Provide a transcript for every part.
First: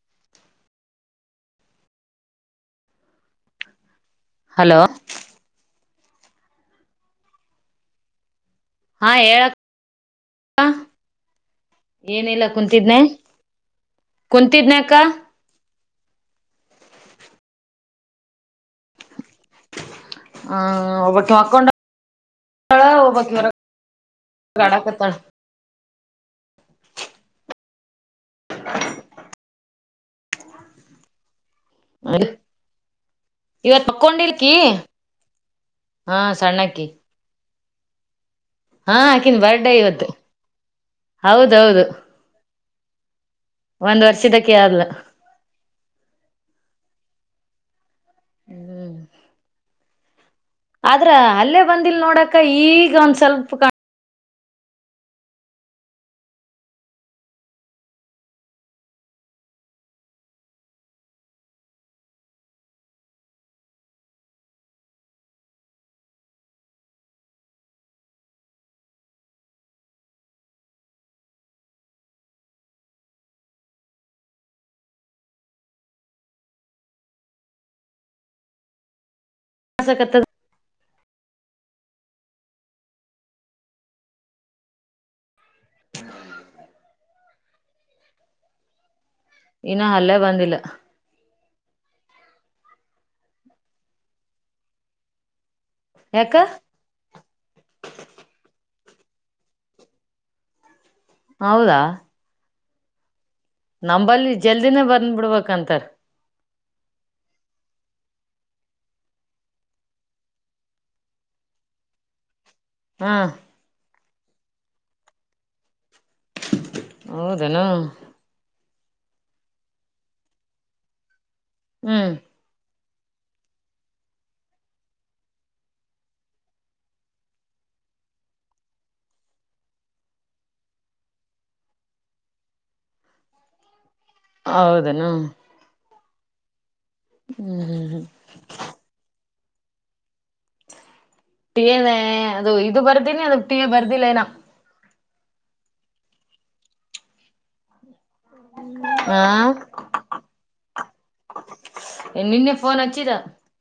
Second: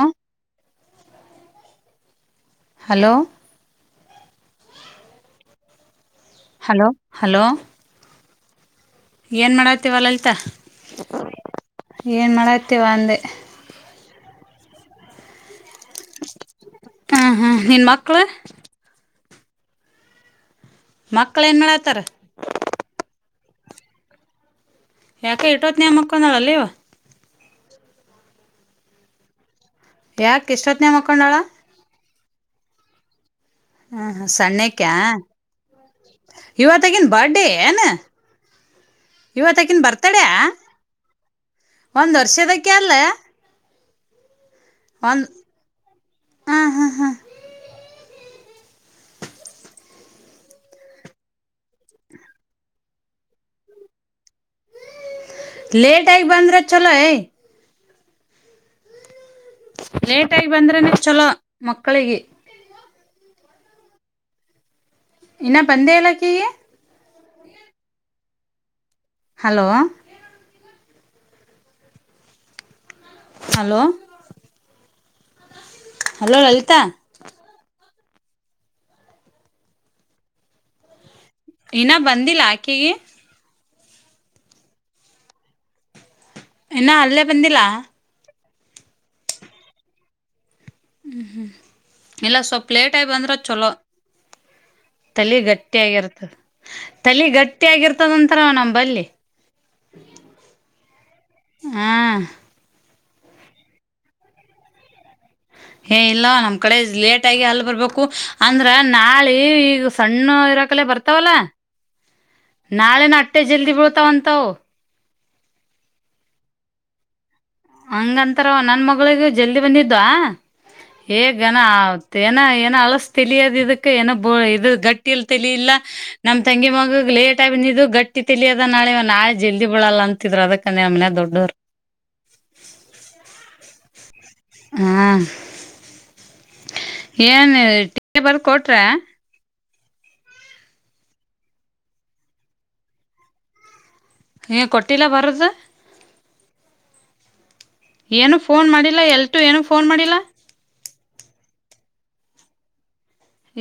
ಹ hello hello hello hello ಹಾ ಏನ್ ಹೇಳಕ್ಕ ಮಾಡತಿವ ಲಲ್ತಾ ಏನ್ ಏನಿಲ್ಲ ಮಾಡತವ [unintelligible] ಕುಂತಿದ್ನೆ ಅಂದೆ ಕುಂತಿದ್ನಕ್ಕ ಹ್ಮ ಹ್ಮ್ ನಿನ್ ಮಕ್ಳ ಮಕ್ಳ [unintelligible] ಏನ್ ಮಾಡತಾರ [unintelligible] ಆಡಾಕತ್ತಾಳ ಯಾಕ [unintelligible] [unintelligible] ಯಾಕ್ ಇಷ್ಟೊತ್ತನ [unintelligible] ಮಕೊಂಡ್ಯಾಳ ಅ [unintelligible] ಹಾ ಸಣ್ಣಕ [unintelligible] ಹಾ ಸಣ್ಣಕ್ಕಿ ಇವತ್ತಗನ್ ಬರ್ಡೇ ಏನು ಹಾ ಆಕಿನ್ ಬರ್ಡೇ ಇವತ್ತಕನ್ ಇವತ್ತು ಬರ್ತಾಡ ಹಾ ಹೌದೌದು ಒಂದ್ ವರ್ಷದಕ್ಕೆ ಅಲ್ಲ ಒಂದ್ ವರ್ಷದ ಒಂದ ಹ ಹಾ ಹಾ ಆದ್ರ ಅಲ್ಲೇ ಬಂದಿಲ್ ನೋಡಕ ಈಗ ಒಂದ್ ಸ್ವಲ್ಪ ಕಾಣ ಲೆಟ್ [unintelligible] ಬಂದ್ರ ಚಲ ಲೇಟಾಗಿ ಬಂದ್ರನೆ ಚಲೋ ಮಕ್ಕಳಿಗೆ ಇನ್ನ ಬಂದೆ ಎಲ್ಲ [unintelligible] ಹಲೋ ಹಲೋ ಹಲೋ ಲಲಿತಾ ಆಸ ಕತ್ತ ಇನ ಬಂದಿಲ್ಲ ಆಕೆಗೆ ಹ್ಮ ಇನ್ನ ಅಲ್ಲೇ ಬಂದಿಲ್ಲ ಇನ್ನು ಅಲ್ಲೇ ಬಂದಿಲ್ಲ ಹ್ಞ ಹ್ಞೂ ಇಲ್ಲ ಸ್ವಲ್ಪ ಲೇಟಾಗಿ ಅಂದ್ರೆ ಚಲೋ ತಲೆ ಗಟ್ಟಿ ಗಟ್ಟಿ ಆಾಗಿರ್ತ ಯಾಕ ತಲೆ ಗಟ್ಟಿ ಆಗಿರ್ತದ ನಂರ ನಮ್ಮ ಬಲ್ಲಿ [unintelligible] ಹೌದಾ ನಂಬಲ್ಲಿ ಜಲ್ದಿನೇ ಬರ್ ಬಂದ್ ಬಿಡ್ಬೇಕಂತಾರ ಏ ಇಲ್ಲ ನಮ್ ಕಡೆ ಲೇಟ್ ಆಗಿ ಅಲ್ಲಿ ಬರ್ಬೇಕು ಅಂದ್ರ ನಾಳೆ ಈಗ ಸಣ್ಣ ಇರಕಲೆ ಬರ್ತಾವಲ್ಲ ನಾಳೆ ಹಾ ನ ಅೆ ಜಲ್ದಿ ಬೀಳ್ತಾವಂತ ಕುತ್ತೋ ಹೌದನಾ ಹಂಗಂತಾರ ನನ್ ಮಗಳಗ ಜಲ್ದಿ ಬಂದಿದ್ದ ಹೇಗನಾ ಹ್ಮ್ ಆತ್ ಏನ ಏನ ಅಲ ತಲಿಯದ ಇದಕ್ಕ ಏನೋ ಇದ ಗಟ್ಟಿಯಲ್ಲಿ ತಲಿಲ್ಲಾ ನಮ್ ತಂಗಿ ಮಗಗ್ ಲೇಟ್ ಆಗಂದಿದ್ದು ಗಟ್ಟಿ ತಲಿಯದ ನಾಳೆ ನಾಳೆ ಜಲ್ದಿ ಬಳಲ್ಲ ಅಂತಿದ್ರರು ಅದಕ್ಕಂದ ಮನೆ ದೊಡ್ಡವರು ಹಾ ಹೌದನಾ ಏನ್ ಟ ಬರ್ ಕೊಟ್ರ ನ ಅದು ಇದು ಬರ್ತೀನಿ ಅದುಟ್ಟೀ ಬರ್ತಿ ದಿಲೇನ ಟಿಲ ವರದು ಏನು ಫೋನ್ ಮಾಡಿಲ್ಲಾ ಆ ಎಲ್ಟು ಏನು ಫೋನ್ ಮಾಡಿಲ್ಲಾ ನಿನ್ನೆ ಫೋನ್ ಹಚ್ಚಿದ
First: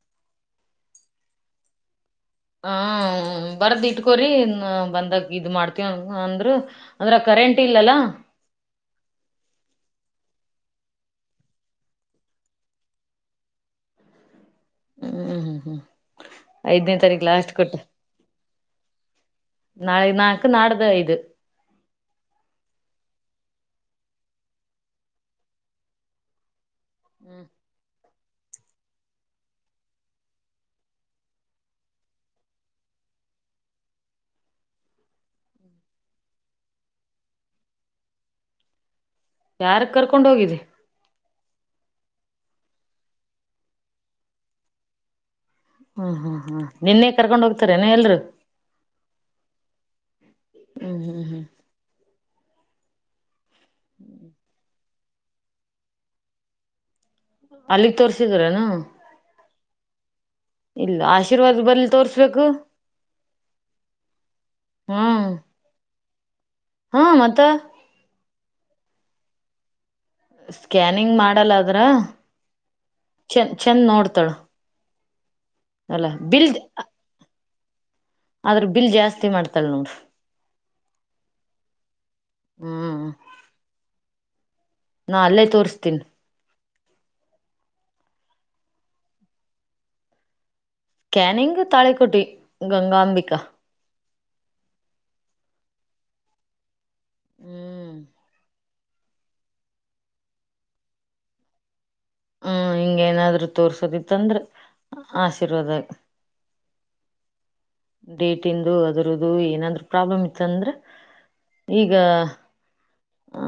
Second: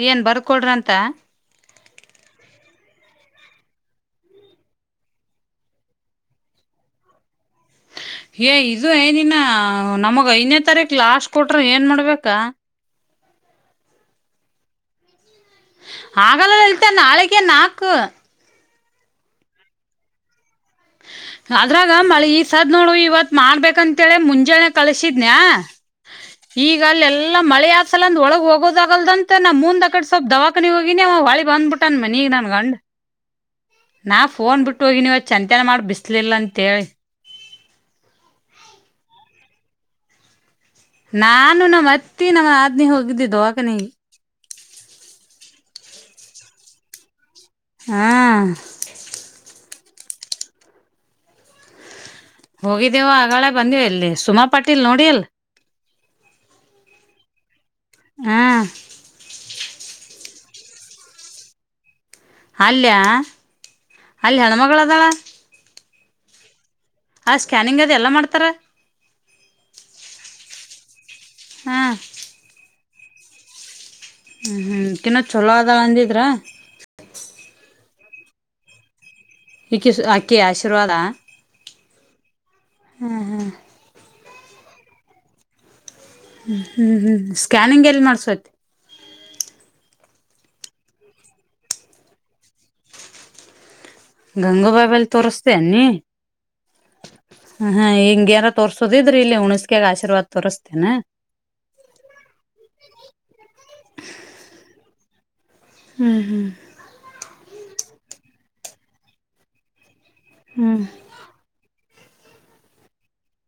ಏನ್ ಬರ್ಕೊಡ್ರಂತ ಹ ಬರದ್ ಇಟ್ಕೋರಿಿ ಬಂದಾಗ ಇದ್ ಮಾಡ್ತವ ಅಂದ್ರರು ಅಂದ್ರ ಕರೆಂಟ್ ಇಲ್ಲಲ್ಲ ಏ ಇದು ಏನಿನ ನಮಗ ನ್ ತಾರೀಕ ಲಾಸ್ಟ್ ಕೊಟ್ರೆ ಏನ್ ಮಾಡ್ಬೇಕಾ ಹ್ಮ್ ಹ್ಮ್ ಹ್ಮ್ ಹಾಗಲ್ಲ ಹೇಳ್ತ ಐದನೇ ತಾರೀಕು ನಾಳೆಗೆ ಲಾಸ್ಟ್ ಕೊಟ್ಟು ನಾಕೂ ನಾಳೆ ನಾ ಅದ್ರಾಗ ಮಳೆ ಈ ಸಾದ್ ನೋಡ್ ಇವತ್ ಮಾಡ್ಬೇಕಂತ್ ತೇಳಳೆ ಮುಂಜಾನೆ ಕಳಸಿದ್ನಯ ಈಗ ಅಲ್ಲ ಎಲ್ಲಾಲ ಮಳೆ ಆದ ಒಂದ ಒಳ ಹೋಗೋದಗಲ್ದಂತ ನಾ ಮುಂದ್ ಅಕಡೆ ಸ್ವಲ್ಪ್ ದವಾಖಾನೆ ಹೋಗಿನಳಿ ಬಂದ್ಬಿಟ್ಟ ಅ ಮನ ನನ್ ಗಂಡ್ ನಾ ಫೋನ್ ಬಿಟ್ಟು ಹೋಗಿನಿ ಚ ನ ಮಾಡಿ ಬಿಸ್ಲಿಲ್ಲ ಅಂತೇಳಿ ಯಾರಗ್ ಕರ್ಕೊಂಡ್ ಹೋಗಿದ್ದಿ ನಾನು ನಮ್ಮ್ ಅತ್ತಿ ನಮ್ಮ ಆದ್ನ ಹೋಗಿದ್ದಿ ದವಕನಿಗೆ ಹ್ಮ್ ಹ್ಮ್ ಹ್ಮ್ ನಿನ್ನೆ ಕರ್ಕೊಂಡ್ ಹೋಗ್ತಾರನ ಹಾ ಎಲ್ರು ಹ್ಮ್ ಹ್ಮ್ ಹ್ಮ್ ಹೋಗಿದ್ದೇವು ಆಗಳ ಬಂದ್ವಿ ಎಲ್ಲಿ ಸುಮಾಟೀಲ್ ನೋಡಿ ಧಿಲ್ ಅಲ್ಲಿಗ್ ಹಾ ತೋರ್ಸಿದ್ರನು ಇಲ್ಲ ಆಶೀರ್ವಾದ ಬರ್ಲಿ ತೋರ್ಸ ಅಲ್ಯ ಅಲ್ಲಿಯ ಹೆಣ್ಮಳ ಅದಾಳ ಹ್ಮ್ ಹಾ ಆ ಮತ್ತ ಸ್ಕ್ಯಿಂಗ ಅದ ಎಲ್ಲಾ ಮಾಡ್ ಕತ್ರ ಸ್ಕ್ಯಾನ ನಿಂಗ್ ಮಾಡಲ್ಲದ್ರ ಚ ಚೆಂದ್ ನೋಡ್ತ ಹ್ಮ್ ಹ್ಮ್ [unintelligible] ಚೊಲೋ ಅದಳ ಅಂದಿದ್ರ ಆದ್ರುದು ಬಿಲ್ ಜಾಸ್ತಿ ಮಾಡ್ತಾಳ ಇಕ್ಕಿ ನೋಡ್ರಿ ಅಕ್ಕಿ ಆಶೀರ್ವಾದ ಹ್ಮ್ ಹ್ಮ ಹಾ ನಾ ಅಲ್ಲೇ ತೋರ್ಸ್ತೀನಿ ಹ್ಮ್ ಹ್ಮ್ ಸ್ಕ್ಯಾನಿಂಗ್ ಎಲ್ಲಿ ಮಾಡ್ಸೋತಿ ಕ್ಯಾನಿಂಗ್ ತಾಳೆಕೋಟಿ ಗಂಗಾಂಬಿಕಾ ಗಂಗಾಬಬ ಅಲ್ಲಿ ತೋರಿಸ್ತ ನೀ ಹಾ ಹ್ಮ್ ಹೆಂಗೆ ಯಾರ ತೋರ್ಸೋದಿದ್ರಿ ಇಲ್ಲಿ ಹುಣಸಕ್ಯಾಗ ಆಶೀರ್ವಾದ್ ತೋರ್ಸ್ತೇನ ಹ್ಮ್ ಹಿಂಗೇಏನಾದ್ರು ತೋರ್ಸೋದಿತ್ತಂದ್ರ ಆಸೆ [unintelligible] ಹ್ಮ್ ಹ್ಮ್ ಡೇಟ್ ತಿಂದು ಅದ್ರದು ಏನಂದ್ರು ಪ್ರಾಬ್ಲಮ ಇತ್ತು ಅಂದ್ರೆ ಹ್ಮ್ ಈಗ ಆ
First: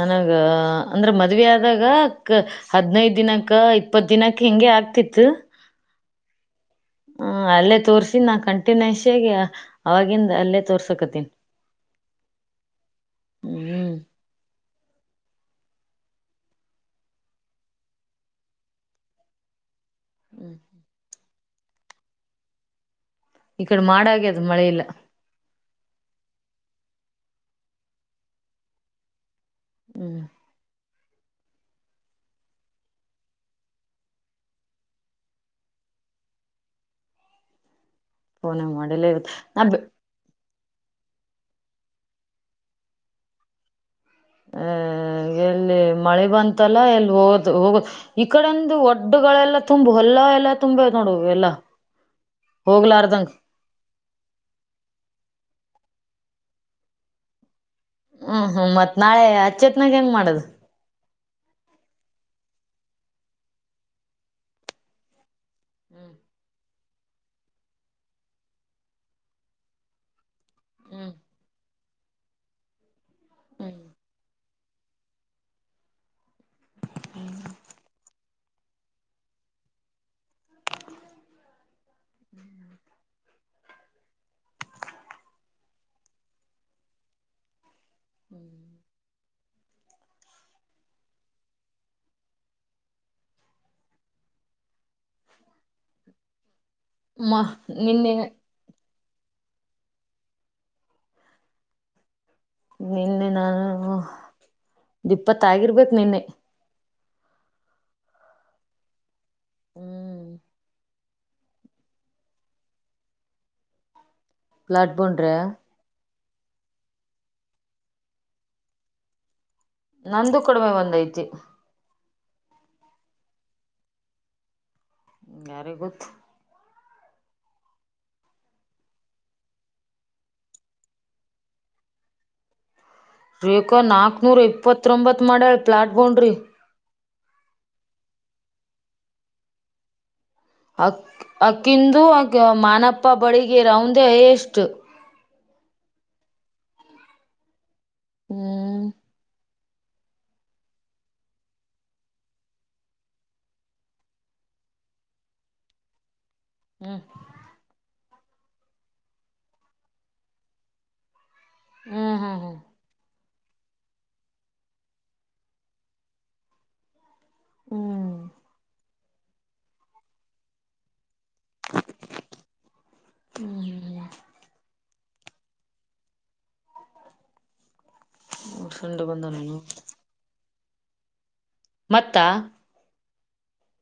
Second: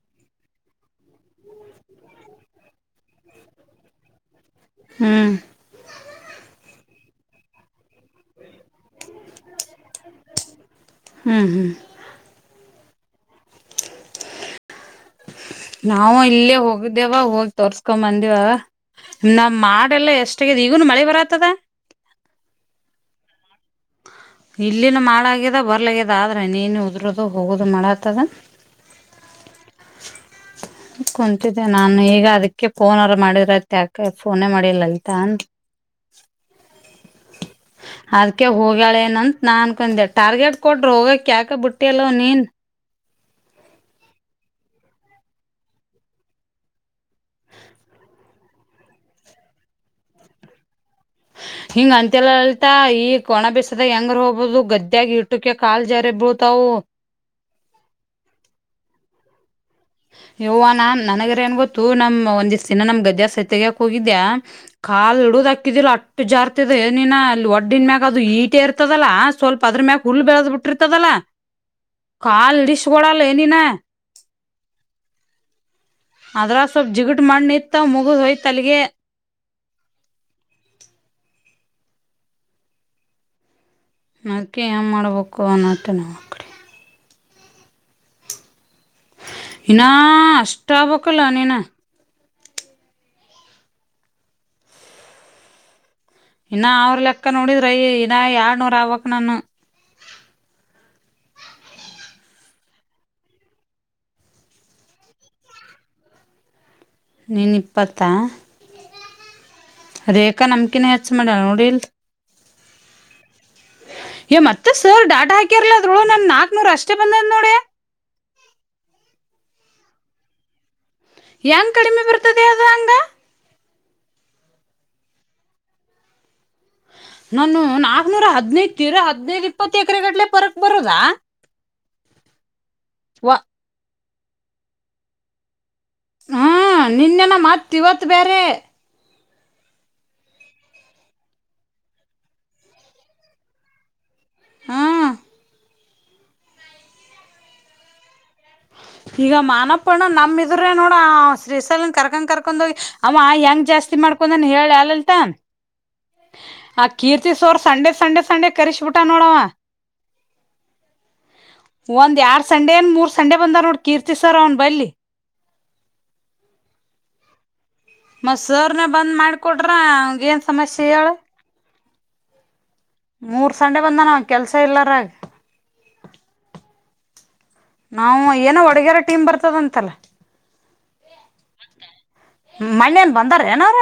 ನನಗ ಅಂದ್ರೆ ಮದುವೆ ಆದಾಗ ಹದಿನೈದು ದಿನಕ ಇಪ್ಪತ್ತು ದಿನಕ್ಕೆ ಹೆಂಗೆ ಆಗ್ತಿತ್ತು ಹ್ಮ್ ಹ ಅಲ್ಲೇ ತೋರ್ಸಿ ನಾ ಕಂಟಿನ್ಯಷ್ಯಗೆ ಆವಾಗಿಂದ ಅಲ್ಲೇ ತೋರ್ಸಕತ್ತನಿ ಹ್ಮ್ ಹ್ಮ್ ಹ್ಮ್ ನಾವು ಇಲ್ಲೇ ಹೋಗ್ದೇವ ಹೋಗಿ ತೋರ್ಸ್ಕೊ ಬಂದಿವ ನಾಮ್ ಮಾಡ ಎಲ್ಲ ಎಷ್ಟ ಹ್ಮ್ ಆಗಿದೆ ಈಗನು ಮಳೆ ಬರತ್ತದ ಈ ಕಡೆ ಮಾಡಾಗ ಇಲ್ಲಿನ ಮಾಡಗದೆ ಬರಲಾಗಿದ ಆದ್ರ ಹನಿ ಹನಿ ಉದ್ರದು ಹೋಗದು ಮಾಡಕತ್ತಾದ ಹ್ಮ್ ಕುಂತಿದ್ದೆ ನಾನು ಈಗ ಅದಕ್ಕೆ ಫೋನ್ ಅವ್ರ ಮಾಡಿದ್ರತ್ ಯಾಕ ಫೋನೇ ಮಾಡಿಲ್ಲಂತ ಅ ಅದಕೆ ಫೋನ ಹೋಗಾಳೆ ಮಾಡಿಲ್ಲ ಇವತ್ತು ಅಂತ ನಾ ಅನ್ಕೊಂಡೆ ಟಾರ್ಗೆಟ್ ಕೊಡ್ರರು ಹೋಗ ಕ್ಯಾಕ ಬುಟ್ಟಿ ಅಲ್ಲ ನೀನ್ ಅ ಎಲ್ಲಿ ಮಳೆ ಬಂತಲ್ಲ ಎಲ್ಲಿ ಹೋದು ಹೋಗ ಈ ಕಡೆಂದು ಒಡ್ಡಗಳೆಲ್ಲ ತುಂಬು ಹೊಲ್ಲ ಎಲ್ಲಾ ತುಂಬೇದ್ ನೋಡು ಎಲ್ಲಾ ಹಿಂಗ ಅಂತೆಲ್ಲ ಅಲ್ತಾ ಈ ಹೋಗ್ಲಾರ್ದಂಗ ಒಣ ಬಿಸದಾಗ ಹೆಂಗರಾ ಹೋಗಬಹುದು ಗದ್ದ್ಯಾಗಿ ಇಟ್ಟುಕ ಕಾಲ್ ಜರೆ ಬೋಳ್ತವ ಹ್ಮ್ ಹ್ಮ್ ಮತ್ ನಾಳೆ ಅಚ್ಚತ್ನಾಗ ಹೆಂಗ್ ಮಾಡದು ಯವ್ವ ನಾ ನನಗೆ ಏನ್ ಗೊತ್ತು ನಮ್ ಒಂದ್ ದಿಸ್ ದಿನ ನಮ್ ಗದ್ದೆ ತಗಾಕ್ ಹೋಗಿದ್ದ್ಯಾ ಕಾಲ್ ಹಿಡುದಾಕ ಕೆದನು ಅಟ ಜಾರ್ ನಲ್ಲಿ ಒಡ್ಡಿನ ಮ್ಯಾಗ ಅದು ಈಟೆ ಇರ್ತದಲ್ಲ ಸ್ವಲ್ಪ ಅದ್ರ ಮ್ಯಾಗ ಹುಲ್ಲ ಬೆಳೆದ ಬಿಟ್ಟು ಬಿಟ್ಟತದಲ್ಲ ಹ್ಮ್ ಕಾಲ್ ಚೋಡಾಲ ಎನಿ ನ ಹ್ಮ್ ಅದ್ರ ಸ್ವಲ್ಪ್ ಜಿಗಟು ಮಣ್ಣ ನಿತ್ ಮುಗ್ಡೊಯ್ತು ತೆಲ್ಲಿಗೆ ಹ್ಮ್ ಅದಕ್ಕೆ ಏನು ಮಾಡ್ಬೇಕು ಅನ್ನತ್ತೆ ಅ ಕಡೆ ಹ್ಮ್ ಇನ್ನ ಅಷ್ಟಾಬೆಕ್ಕಲನಿನ ಇನ್ನ ಅವ್ರ ಲೆಕ್ಕ ಮ ನೋಡಿದ್ರೈ ನಿನ್ನೆ ಇನ್ನ ಯರ್ಡ್ನೂರ್ ಆಗ್ಬೇಕು ನಾನು ನಿನ್ನೆ ನಾನು ಇಪ್ಪತ್ತಾಗಿರ್ಬೇಕು ನಿನ್ನೆ ನಿನಿಪ್ಪತ್ತ ಹ್ಮ್ ರೇಖಾ ನಮ್ಕಿನ ಹೆಚ್ಚು ಮಾಡ್ಯಾಳ ನೋಡಿ ಇಲ್ಲ ಮತ್ತೆ ಲಾಟ್ ಸರ್ ಡಾಟ ಬೊಂಡ್ರೆ ಹಾಕ್ಯಾರ್ ಅಲ್ಲ ಅದರ ಒಳಗೆ ನಾಕ್ ನೂರ್ ಅಷ್ಟೇ ಬಂದದ ನೋಡಿ ನಂದು ಕಡಿಮೆ ಒಂದೈತು ಯಾನ್ ಕಡಿಮೆ ಬರ್ ಬರ್ತುದೆ ಆದಂಗ ಯಾರಿ ಗೊತ್ತು ನಾನು ನಾಕ್ನೂರ ಹದ್ನೈತರ ಹದ್ನೈದು ಇಪ್ಪತ್ತು ಎಕರೆಗಡ್ಲೆ ಪರಕ್ ಬರದಾ ವಿಕೋ ನಕ್ ನೂರ ಇಪ್ಪತ್ರೊಂಬತ್ತು ಮಾಡ್ಯಾಳ ಪ್ಲಾಟ್ ಬೌಂಡ್ರಿ ಹ್ಮ್ ನಿನ್ನೆನ ಮತ್ ಇವತ್ ಬ್ಯಾರೆ ಅಕ್ ಅಕ್ಕಿಂದು ಅಗ ಮಾನಪ್ಪ ಬಡಿಗೇರ ಅವಂದೇ ಹೈಯೆಸ್ಟ್ ಅಷ್ಟ ಹ್ಮ್ ಹ್ಮ್ ಈಗ ಮಾನಪ್ಪ ಅಣ್ಣ ನಮ್ಮ ಇದ್ರೆ ನೋಡ ಶ್ರೀಶೈಲ ನಾ ಕರ್ಕೊಂಡ್ ಕರ್ಕೊಂಡೋಗಿ ಅವ ಹೆಂಗ ಜಾಸ್ತಿ ಮಾಡ್ಕೊಂಡನ್ ಹೇಳ್ಯ ಲಲಿತಾ ಆ ಕೀರ್ತಿ ಸೋರ್ ಸಂಡೆ ಸಂಡೆ ಸಂಡೆ ಕರಿಸಿ ಬಿಟ್ಟನ್ ನೋಡವ ಒಂದ್ ಹ್ಮ್ ಹ್ಮ್ ಹ್ಮ್ ಎರಡ್ ಸಂಡೆ ಏನ್ ಮೂರ್ ಸಂಡೆ ಬಂದಾರ ನೋಡ ಕೀರ್ತಿ ಸರ್ ಅವನು ಬಲ್ಲಿ ಹ್ಮ್ [unintelligible] ಮತ್ತು ಸರ್ ನೆ ಬಂದ್ ಮಾಡ್ಕೊಟ್ರ ಅವ್ನ ಗೆನ್ ಸಮಸ್ಯೆ ಹೇಳ ಮೂರ್ ಸಂಡೆ ಬಂದನ ಹ್ಮ್ ಅವ ಕೆಲ್ಸ ಇಲ್ಲರಾಗ ನಾವು ಏನೋ ಒಡಗರ ಸಂಡೆ ಬಂದ ಟೀಮ್ ನಾನು ಬರ್ತದಂತಲ್ಲ ಮತ್ತ ಮಣ್ಣೇನ್ ಬಂದಾರ ಏನ್ ಅವರ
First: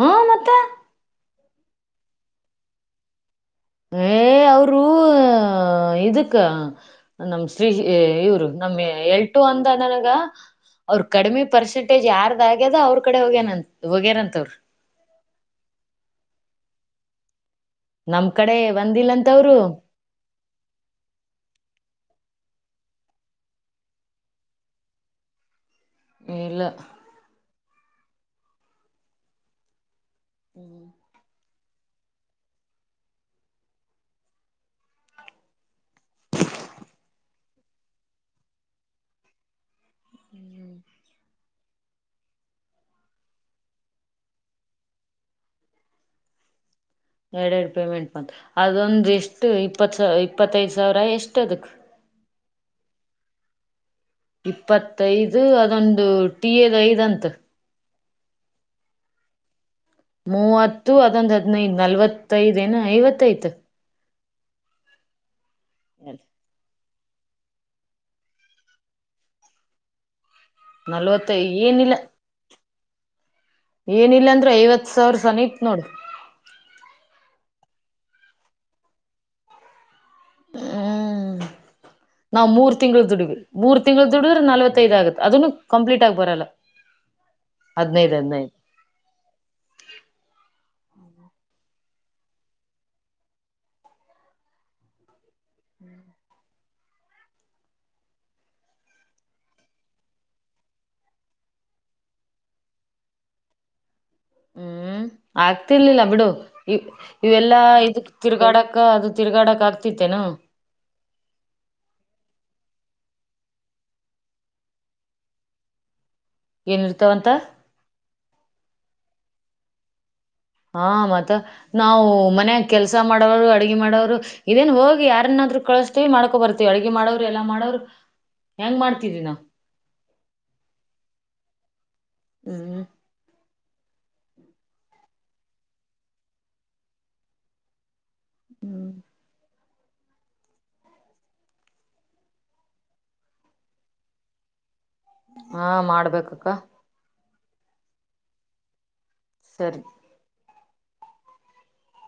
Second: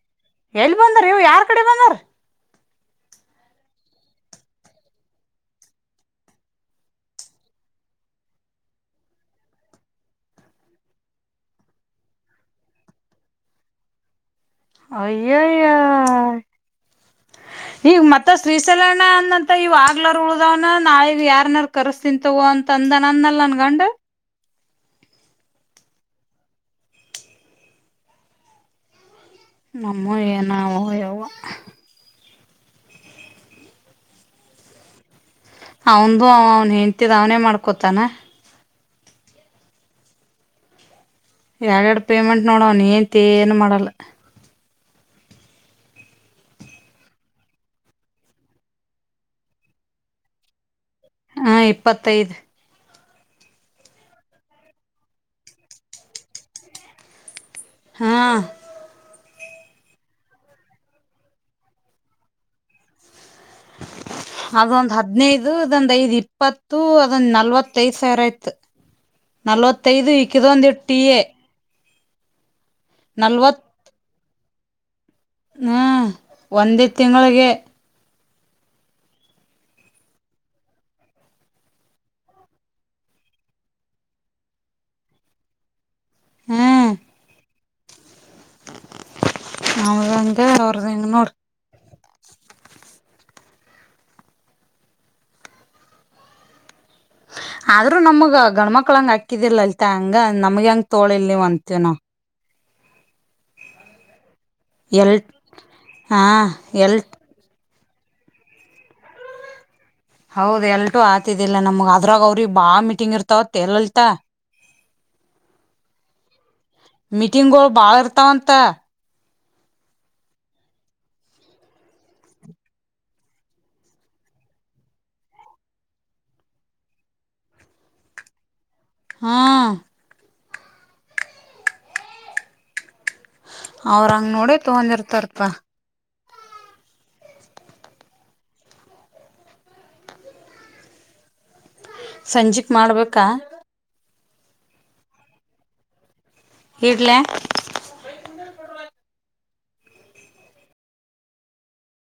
ಹ್ಮ ಮತ್ತ ಎಲ್ಲಿ ಬಂದ್ರ ಇವು ಯಾರ್ ಕಡೆ ಬಂದಾರ ಏ ಅವರುೂ ಇದಕ್ಕ ನಮ ಶ್ರೀ ಇವ್ರು ನಮ್ ಎಳ್ಟು ಅಂದ ನನಗ ಅವ್ರ ಕಡಿಮೆ ಪರ್ಸೆಂಟೇಜ್ ಯಾರ್ದ ಆಗ್ಯದ ಅವ್ರ ಕಡೆ ಹೋಗ್ಯನ ಹೋಗ್ಯಾರಂತವರು ಅಯ್ಯಾಯ ಈಗ ನಮ್ ಮತ್ತ ಕಡೆ ಶ್ರೀಶೈಲ ಅಣ್ಣ ಬಂದಿಲ್ಲಂತವ್ರು ಅಂದಂತ ಈವ ಆಗ್ಲಾರರ್ ಉಳ್ದವನ ನಾಳಗ ಯಾರ್ನಾರ ಕರಸ ತಿಂತವ ಅಂತ ಅಂದ ನ ಅಂದಲ್ಲ ನನ್ಗಂಡ ಇಲ್ಲಾ ಹ [inaudible] ಎಏ ನವು ಯುವಾ [unintelligible] ಅವ್ನದೂ ಅವ ಅವನ್ ಹೆಂಡ್ತಿ ಆಣೆ ಮಾಡ್ಕೊತಾನ ಎಡ್ ಎಡ್ಡ ಪೇಮೆಂಟ್ ನೋಡ ಅವ್ನ ಹೆಂಡ್ತಿ ಏನ್ ಮಾಡಲ್ಲ ಎರಡ್ ಎರಡು ಪೇಮೆಂಟ್ ಮ ಅದೊಂದ ಇಷ್ಟು ಇಪ್ಪತ್ತು ಇಪ್ಪತ್ತೈದು ಸಾವಿರ ಎಷ್ಟ ಹಾ ಅದಕ್ಕ ಇಪ್ಪತ್ತೈದು ಇಪ್ಪತ್ತೈದು ಅದೊಂದು ಟಿ ಎದ ಐದ್ಂತ ಹಾ ಮೂವತ್ತು ಅದೊಂದು ಹದನೈದು ನಲ್ವತ್ತೈದ ನ ಐವತ್ತೈತ ಅದೊಂದು್ ಹದ್ಿನೈದು ಅದು ಇದೊಂದ ಐದು ಇಪ್ಪತ್ತು ್ ನಲವತ್ತೈದು ಸಾವರ ಆಯ್ತು ನಲವತ್ತೈದು ನಲ್ವತ್ತು ಏನಿಲ್ಲ ನಲ್ವತ್ ಏನಿಲ್ಲಾಂದ್ರೆ ಐವತ್ತು ಹ್ಮ ಒಂದೇ ತಿಂಗಳಿಗೆ ಹ್ಮ್ ನಾವವು್ ಮೂರ್ ತಿಂಗಳು ದುಡ್ವಿ ಮೂರ್ ತಿಂಗಳು ದುಡಿದ್ರೆ ನಲ್ವತ್ತೈದು್ ಆಗುತ್ತೆ ಅದನ್ನು ಕಂಪ್ಲೀಟ್ ಬರಲ್ಲ ಹದಿನೈದು ನವಗಂಗ ನೋಡಿ ಹ್ಮ್ ಆದ್ರೂ ನಮಗ ಗಂಡ್ಮಕ್ಳ ಹಂಗ ಅಕಿದಿಿಲ್ಲಲ ಅಲ್ತ ಹಂಗ ನಮಗ ಹೆಂಗ ತೋಳಿಲ್ ನೀವ ಅಂತೀ ನ ಹ್ಮ್ ಎಲ್ ಆಗ್ತಿರ್ಲಿಲ್ಲ ಹಾ ಬಿಡು ಎಲ್ ಇವೆಲ್ಲಾ ತಿರ್ಗಾಡಕ್ಕ ಅದು ತಿರ್ಗಾಕ್ ಆಗ್ತ ಹೌದ್ ಎಲ್ಟು ಆತಿದ್ದಿಲ್ಲ ನಮಗ್ ಅದ್ರಾಗ ಅವ್ರಿ ಬಾ ಮಿಟ್ಟ ಇರ್ತಾವ ಎಲ್ಲಲ್ತಾ ಏನ್ ಇರ್ತಾವಂತ ಮಿಟಿಂಗ್ಗಳು ಬಾಲ ದಂತ ಹಾ ಮತ್ತ ನಾವು ಮನ್ಯಾಗ ಕೆಲ್ಸ ಮಾಡೋರು ಅಡ್ಗೆ ಮಾಡೋರು ಇದೇನ್ ಹೋಗಿ ಯಾರನಾದ್ರು ಕಳಸ್ತೀವಿ ಮಾಡ್ಕೊ ಬರ್ತೀವಿ ಅಡ್ಗೆ ಮಾಡೋರು ಎಲ್ಲಾ ಮಾಡವರು ಹೆಂಗ್ ಮಾಡ್ತಿದ ನಾ ಹ್ಮ್ ಹ್ಮ್ ಅವ್ರಂಗ ನೋಡಿ ತಗೊಂಡಿರ್ತಾರಪ [inaudible] ಸಂಜಿಕ ಮಾಡ್ಬೇಕಾ ಹಾ ಮಾಡ್ಬೇಕು ಇಡ್ಲ [inaudible] ಸರಿ